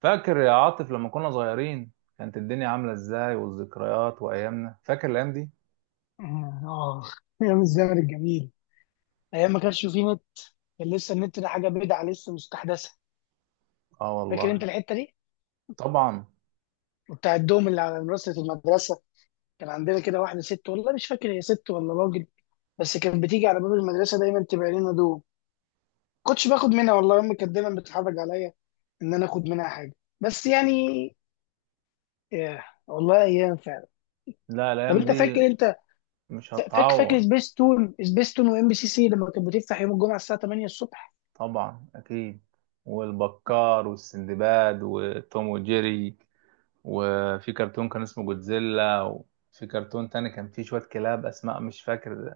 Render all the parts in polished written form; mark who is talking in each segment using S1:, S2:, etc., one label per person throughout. S1: فاكر يا عاطف لما كنا صغيرين، كانت الدنيا عاملة ازاي والذكريات وأيامنا؟ فاكر الأيام دي؟
S2: آه، آه. أيام الزمن الجميل. أيام ما كانش فيه نت، كان لسه النت ده حاجة بدعة لسه مستحدثة.
S1: اه
S2: فاكر أنت
S1: والله.
S2: الحتة دي؟
S1: طبعا.
S2: وبتاع الدوم اللي على منصة المدرسة، كان عندنا كده واحدة ست، والله مش فاكر هي ست ولا راجل، بس كانت بتيجي على باب المدرسة دايما تبيع لنا دوم. كنتش باخد منها، والله أمي كانت دايما بتتحرج عليا إن أنا آخد منها حاجة. بس يعني، ياه والله أيام فعلا.
S1: لا،
S2: طب
S1: الأيام
S2: أنت
S1: دي
S2: فاكر أنت
S1: مش
S2: فاكر فاكر
S1: هتعوض.
S2: سبيس تون سبيس تون وإم بي سي سي لما كانت بتفتح يوم الجمعة الساعة 8 الصبح
S1: طبعا أكيد. والبكار والسندباد وتوم وجيري، وفي كرتون كان اسمه جودزيلا، وفي كرتون تاني كان فيه شوية كلاب أسماء مش فاكر.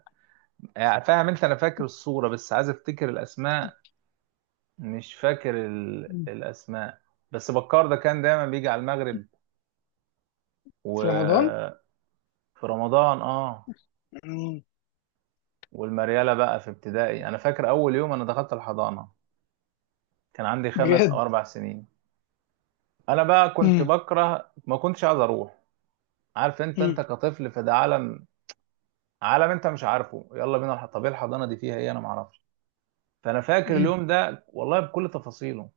S1: يعني فاهم أنت، أنا فاكر الصورة بس عايز أفتكر الأسماء. مش فاكر الأسماء. بس بكار ده كان دايما بيجي على المغرب
S2: في رمضان؟
S1: و في رمضان اه. والمريالة بقى في ابتدائي، انا فاكر اول يوم انا دخلت الحضانة كان عندي خمس او
S2: بجد؟
S1: اربع سنين انا بقى كنت
S2: مم.
S1: بكره، ما كنتش عايز اروح. عارف انت
S2: مم.
S1: كطفل في ده عالم، عالم انت مش عارفه، يلا بينا طب ايه الحضانة دي، فيها ايه؟ انا ما اعرفش. فانا فاكر
S2: مم.
S1: اليوم ده والله بكل تفاصيله.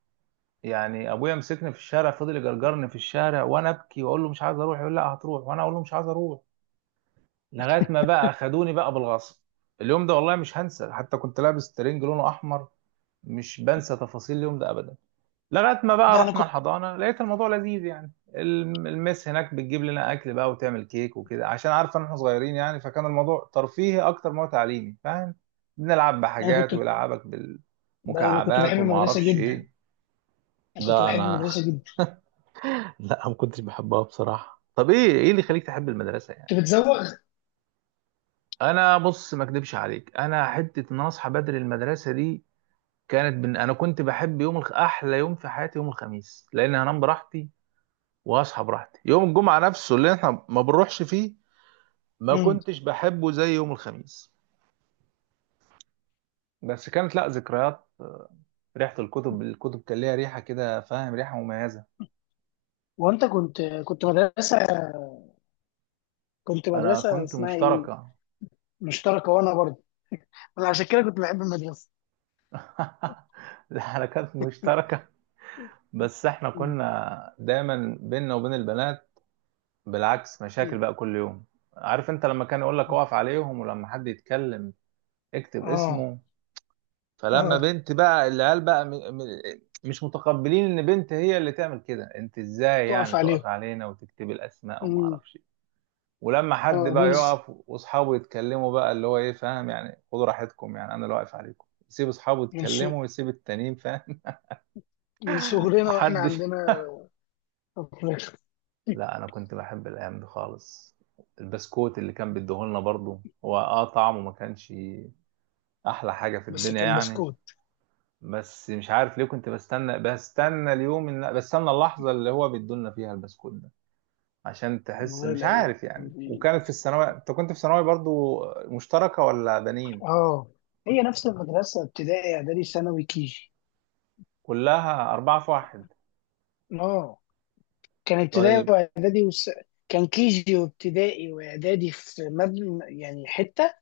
S1: يعني ابويا مسكني في الشارع، فضل يجرجرني في الشارع وانا ابكي واقول له مش عايز اروح، يقول لا هتروح، وانا اقول له مش عايز اروح. لغايه ما بقى خدوني بقى بالغصب. اليوم ده والله مش هنسى، حتى كنت لابس ترنج لونه احمر. مش بنسى تفاصيل اليوم ده ابدا. لغايه ما بقى
S2: لا،
S1: رحنا الحضانه لقيت الموضوع لذيذ، يعني المس هناك بتجيب لنا اكل بقى وتعمل كيك وكده، عشان عارفه ان احنا صغيرين. يعني فكان الموضوع ترفيهي اكتر ما هو تعليمي، فاهم؟ بنلعب
S2: انا
S1: بحاجات
S2: كنت
S1: ويلعبك
S2: انا كنت
S1: بالمكعبات
S2: بحب
S1: وما
S2: المدرسه
S1: اعرفش
S2: جدا،
S1: ايه.
S2: انا كنت
S1: لا
S2: بحب
S1: انا.
S2: المدرسه جدا،
S1: لا ما كنتش بحبها بصراحه. طب ايه اللي يخليك تحب المدرسه يعني؟
S2: كنت بتزوغ.
S1: انا بص ما اكدبش عليك، انا حته ان أنا اصحى بدري المدرسه دي. انا كنت بحب احلى يوم في حياتي يوم الخميس، لان هنام براحتي واصحى براحتي. يوم الجمعه نفسه اللي احنا ما بنروحش فيه، ما
S2: مم.
S1: كنتش بحبه زي يوم الخميس. بس كانت لا ذكريات، ريحه الكتب. كان ليها ريحه كده، فاهم، ريحه مميزه.
S2: وانت كنت
S1: انا
S2: مدرسه
S1: كنت
S2: اسمها ايه؟
S1: مشتركه.
S2: مشتركه، وانا برضه، انا عشان كده كنت بحب المدرسه.
S1: لا انا كانت مشتركه. بس احنا
S2: مم.
S1: كنا دايما بيننا وبين البنات بالعكس مشاكل
S2: مم.
S1: بقى كل يوم. عارف انت لما كان يقول لك اقف عليهم ولما حد يتكلم اكتب
S2: اه،
S1: اسمه. فلما
S2: اه.
S1: بنت بقى، العيال بقى مش متقبلين ان بنت هي اللي تعمل كده. انت ازاي يعني
S2: تقف عليهم.
S1: تقف علينا وتكتب الاسماء وما
S2: مم.
S1: اعرفش إيه. ولما حد
S2: اه،
S1: بقى يقف واصحابه يتكلموا بقى، اللي هو ايه فاهم يعني، خدوا راحتكم يعني انا اللي واقف عليكم، يسيب اصحابه
S2: من سو...
S1: يتكلموا ويسيب التانيين فاهم.
S2: من صغرنا واحنا
S1: محدش.
S2: عندنا أطفال.
S1: لا انا كنت بحب الايام دي خالص. البسكوت اللي كان بيديهولنا برضه هو اه طعمه ما كانش احلى حاجه في
S2: بس
S1: الدنيا
S2: كان
S1: يعني.
S2: بسكوت.
S1: بس مش عارف ليه كنت بستنى اليوم ان بستنى اللحظه اللي هو بيدولنا فيها البسكوت ده، عشان تحس
S2: والله؟
S1: مش
S2: لا.
S1: عارف يعني. وكانت في الثانويه، انت كنت في ثانوي برضو؟ مشتركه ولا بنين؟
S2: اه، هي نفس المدرسة ابتدائي اعدادي ثانوي كيجي.
S1: كلها 4 في 1.
S2: اه، كان ابتدائي
S1: طيب.
S2: واعدادي وس... كان كيجي وابتدائي واعدادي في مبنى يعني حتة،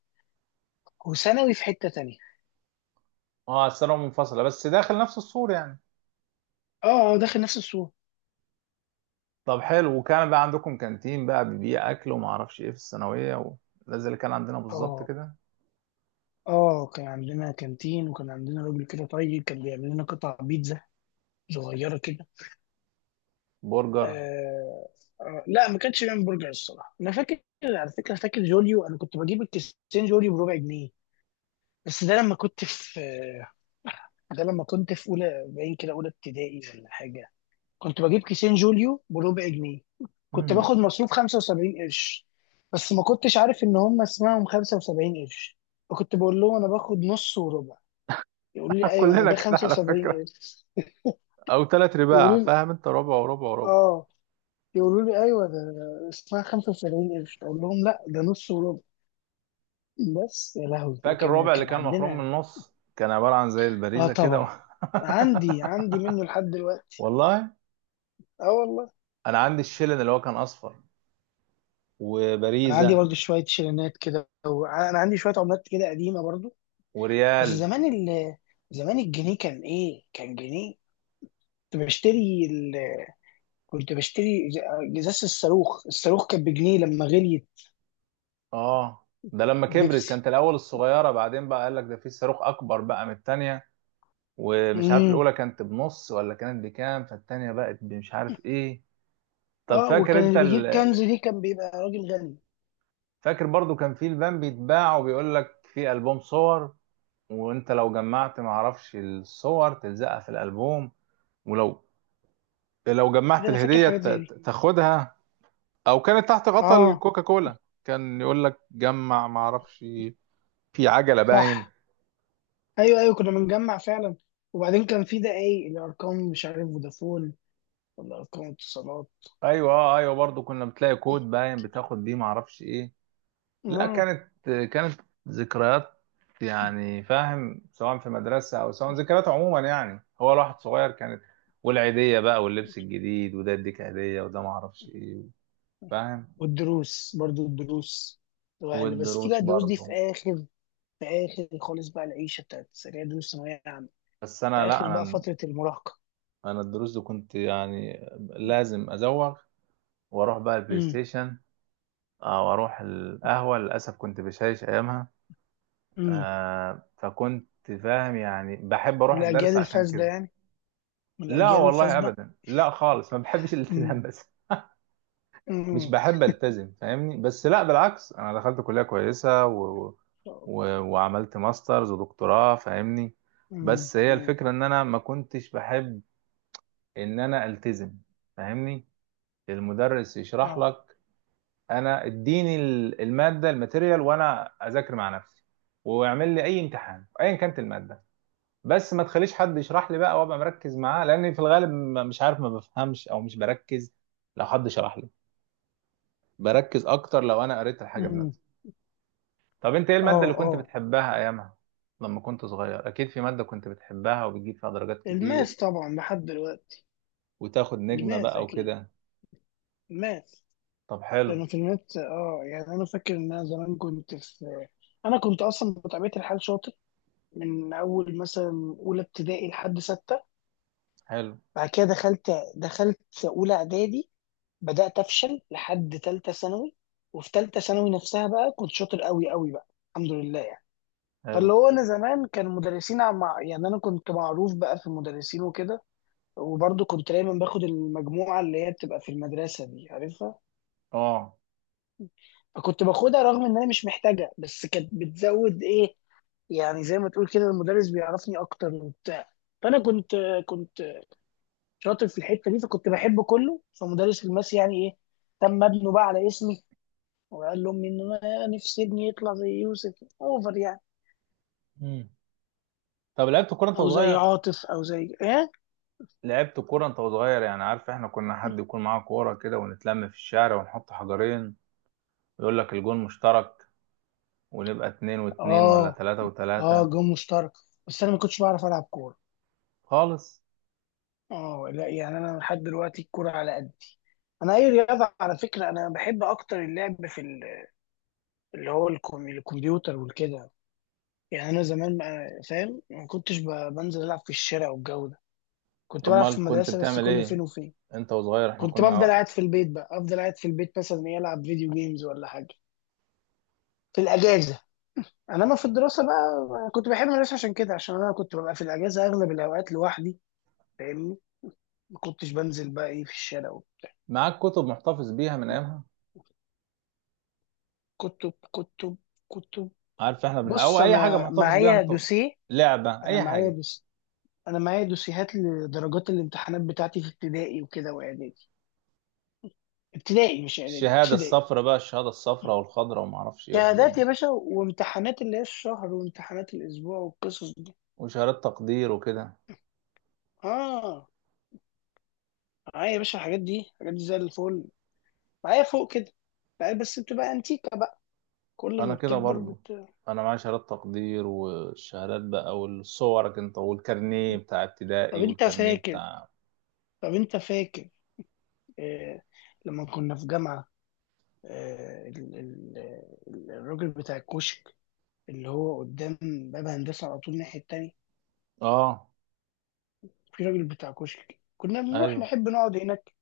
S2: وثانوي في حتة تانية.
S1: اه الثانوية منفصلة بس داخل نفس السور يعني.
S2: اه، اه، داخل نفس السور.
S1: طب حلو، وكان بقى عندكم كانتين بقى بيبيع أكل وما أعرفش إيه في الثانوية و... ده زي اللي كان عندنا بالظبط
S2: اه.
S1: كده.
S2: اه، كان عندنا كانتين، وكان عندنا راجل كده طيب كان بيعمل لنا قطع بيتزا صغيرة كده.
S1: برجر.
S2: آه. آه، لا ما كانش بيعمل برجر الصراحة. انا فاكر، على فكرة، فاكر جوليو، انا كنت بجيب الكيسين جوليو بربع جنيه. بس ده لما كنت في اولى باين كده، اولى ابتدائي ولا حاجه. كنت بجيب كيسين جوليو بربع جنيه. كنت
S1: مم.
S2: باخد مصروف 75 قرش، بس ما كنتش عارف ان هم اسمهم 75 قرش، فكنت بقول لهم انا باخد نص وربع، يقولوا لي ايوه ما
S1: كلنا
S2: ده
S1: كده على
S2: 75
S1: فكرة.
S2: قرش.
S1: أو تلات رباع
S2: يقولوا لي
S1: فاهم أنت، ربع وربع وربع.
S2: اه، يقولوا لي ايوه ده اسمها 75 قرش، اقول لهم لا ده نص وربع. بس يا لهوي،
S1: فاكر
S2: كان
S1: الربع اللي
S2: كان
S1: كان مخروم من
S2: عندنا.
S1: النص كان عبارة عن زي
S2: اه
S1: البريزة كده.
S2: طبعا. عندي منه لحد دلوقتي.
S1: والله.
S2: اه والله.
S1: أنا عندي الشيلن اللي هو كان أصفر،
S2: انا عندي
S1: وبريزة
S2: برضو شويه شيرينات كده، وانا عندي شويه عملات كده قديمه برضو. بس
S1: وريال.
S2: زمان الجنيه كان ايه، كان جنيه. كنت بشتري ال... كنت بشتري ج- ازازه الصاروخ. الصاروخ كان بجنيه لما غليت
S1: آه، ده لما كبرت.
S2: البيبسي.
S1: كانت الأول الصغيرة، بعدين بقى قال لك ده في صاروخ أكبر بقى من التانية. ومش عارف
S2: امم.
S1: الأولى كانت بنص ولا كانت بكام، فالتانية بقت مش عارف إيه. طب
S2: اه،
S1: فاكر
S2: وكان
S1: أنت
S2: اللي بيجيب كنز دي كان بيبقى راجل غني.
S1: فاكر برضو كان في البان بيتباع وبيقول لك في ألبوم صور، وأنت لو جمعت معرفش الصور تلزقها في الألبوم، ولو لو جمعت
S2: كده انا فاكر
S1: الهدية
S2: حاجات زي دي.
S1: تاخدها. او كانت تحت غطا
S2: اه.
S1: الكوكا كولا كان يقول لك جمع ما اعرفش، في عجلة باين.
S2: صح. ايوه، ايوه، كنا بنجمع فعلا. وبعدين كان في ده ايه، الارقام مش عارف، فودافون ولا ارقام اتصالات.
S1: ايوه آه، ايوه برضو كنا بتلاقي كود باين بتاخد بيه ما اعرفش ايه. لا
S2: اه.
S1: كانت كانت ذكريات يعني، فاهم، سواء في مدرسة او سواء ذكريات عموما. يعني هو الواحد صغير كانت، والعيدية بقى واللبس الجديد، وده يديك هدية وده ما اعرفش ايه، فاهم.
S2: والدروس برضو الدروس، الواحد بس دي بقى
S1: والدروس
S2: الدروس دي في
S1: برضو.
S2: اخر في اخر خالص بقى، العيشه بتاعت السريع، دروس ثانويه عامه،
S1: بس
S2: في
S1: انا
S2: اخر
S1: لا
S2: بقى
S1: انا
S2: فتره المراهقه.
S1: انا الدروس دي كنت يعني لازم ازوغ واروح بقى البلاي
S2: امم.
S1: ستيشن، او اروح القهوه، للاسف كنت بشايش ايامها.
S2: امم.
S1: آه، فكنت فاهم يعني، بحب
S2: من
S1: اروح
S2: الاجيال
S1: الدرس عشان
S2: الفاسده
S1: كده.
S2: يعني. من
S1: لا
S2: الاجيال
S1: والله
S2: الفاسده.
S1: ابدا، لا خالص، ما بحبش الالتزام
S2: امم.
S1: بس. مش
S2: امم.
S1: بحب التزم فاهمني. بس لا بالعكس، انا دخلت كليه كويسه و... و... وعملت ماسترز ودكتوراه فاهمني.
S2: امم.
S1: بس هي
S2: امم.
S1: الفكره ان انا ما كنتش بحب ان انا التزم، فاهمني. المدرس يشرح
S2: اه.
S1: لك، انا اديني الماده، الماتيريال، وانا اذاكر مع نفسي واعمل لي اي امتحان ايا كانت الماده. بس ما تخليش حد يشرح لي بقى وابقى مركز معاه، لان في الغالب مش عارف ما بفهمش او مش بركز لو حد شرح لي. بركز اكتر لو انا قريت الحاجه
S2: امم.
S1: بنفسي. طب انت ايه الماده اللي
S2: اه.
S1: كنت
S2: اه.
S1: بتحبها ايامها، لما كنت صغير؟ اكيد في ماده كنت بتحبها وبتجيب فيها درجات كتير
S2: الماس طبعا لحد دلوقتي.
S1: وتاخد نجمه
S2: الماس
S1: بقى
S2: اكيد.
S1: وكده.
S2: الماس.
S1: طب
S2: كانوا
S1: حلو.
S2: في الماس، اه، يعني انا فاكر ان انا زمان كنت في. انا كنت اصلا بطبيعه الحال شاطر، من اول مثلا اولى ابتدائي لحد سته.
S1: حلو
S2: بعد كده دخلت اولى اعدادي، بدات افشل لحد ثالثه ثانوي. وفي ثالثه ثانوي نفسها بقى كنت شاطر قوي قوي بقى، الحمد لله يعني.
S1: حلو.
S2: فاللي هو انا زمان كان مدرسين مع، يعني انا كنت معروف بقى في المدرسين وكده. وبرضه كنت دايما باخد المجموعه اللي هي بتبقى في المدرسه دي عارفها،
S1: اه.
S2: فكنت باخدها رغم ان انا مش محتاجها، بس كانت بتزود ايه، يعني زي ما تقول كده المدرس بيعرفني اكتر وبتاع. فانا كنت شاطر في الحته دي، فكنت بحب كله، فمدرس الماس يعني ايه، تم ابنه بقى على اسمي، وقال لهم ان أنا نفسي ابني يطلع زي يوسف، اوفر يعني،
S1: مم. طب لعبت كوره انت
S2: او زي
S1: وصغير؟
S2: عاطف او زي ايه.
S1: لعبت كورة انت وصغير؟ يعني عارف احنا كنا حد يكون معاه كورة كده، ونتلم في الشارع ونحط حجرين ويقول لك الجون مشترك، ونبقى 2 و2، ولا
S2: اه.
S1: تلاتة
S2: اه،
S1: وتلاتة
S2: جون مشترك. بس انا ما كنتش بعرف العب كوره.
S1: خالص.
S2: اه لا، يعني انا لحد دلوقتي الكوره على قد. انا اي رياضه على فكره، انا بحب اكتر اللعب في الكمبيوتر والكده يعني. انا زمان فاهم، ما كنتش بنزل العب في الشارع والجو ده. كنت
S1: طب
S2: بلعب
S1: ما
S2: في
S1: كنت
S2: المدرسه بس
S1: بتعمل
S2: كل فين
S1: ايه
S2: وفين.
S1: انت وصغير؟ احنا
S2: كنت بفضل
S1: كنا.
S2: قاعد في البيت بقى، افضل قاعد في البيت مثلا يلعب فيديو جيمز ولا حاجه في الاجازه. انما في الدراسه بقى كنت بحب المدرسه عشان كده، عشان انا كنت ببقى في الاجازه اغلب الاوقات لوحدي، فاهمني، ما كنتش بنزل بقى ايه في الشارع وبتاع.
S1: معاك كتب محتفظ بيها من ايامها؟
S2: كتب. كتب. كتب.
S1: عارف احنا او
S2: بص،
S1: اي حاجة محتفظ بيها انت، لعبة،
S2: انا
S1: اي
S2: معايا
S1: حاجة.
S2: دوس انا معايا دوسيهات لدرجات الامتحانات بتاعتي في ابتدائي وكده واعدادي. ابتدائي، مش اعدادي،
S1: الشهادة
S2: ابتدائي.
S1: الصفراء بقى، الشهادة الصفراء والخضراء وما اعرفش ايه والحاجات
S2: شهادات
S1: دي،
S2: يا باشا، وامتحانات اللي هي الشهر، وامتحانات الاسبوع والقصص دي.
S1: وشهادات تقدير وكده.
S2: اه، معايا يا باشا، الحاجات دي، الحاجات دي زي الفل، معايا فوق كده. معايا بس بتبقى انتيكة بقى، كل
S1: انا
S2: ما
S1: كده
S2: بتكبر
S1: برضو.
S2: بت...
S1: انا معايا شهادات تقدير والشهادات بقى والصورك انت، والكارنيه بتاع
S2: طب
S1: ابتدائي
S2: انت
S1: والكارنيه
S2: فاكر
S1: بتاع.
S2: طب انت فاكر، آه... لما كنا في جامعة، آه... ال... ال... الراجل بتاع الكشك، اللي هو قدام باب هندسة على طول الناحية التانية.
S1: اه
S2: في راجل بتاع كشك كنا بنروح
S1: ايوه
S2: نحب نقعد هناك،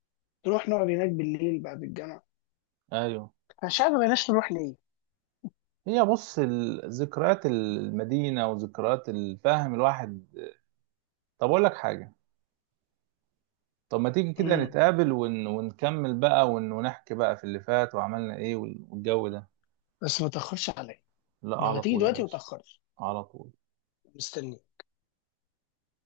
S2: نروح نقعد هناك بالليل بعد الجامعة.
S1: ايوه.
S2: انا مش عارف ما بقيناش نروح ليه.
S1: هي بص ذكريات المدينة وذكريات الفهم الواحد. طب اقول لك حاجة، طب ما تيجي كده
S2: مم.
S1: نتقابل ون... ونكمل بقى ون... ونحكي بقى في اللي فات وعملنا ايه وال- والجو ده.
S2: بس ما تأخرش عليا،
S1: لا،
S2: لو
S1: على
S2: هتيجي
S1: طول يا
S2: دلوقتي ما
S1: باشا،
S2: تأخرش.
S1: على طول.
S2: مستني.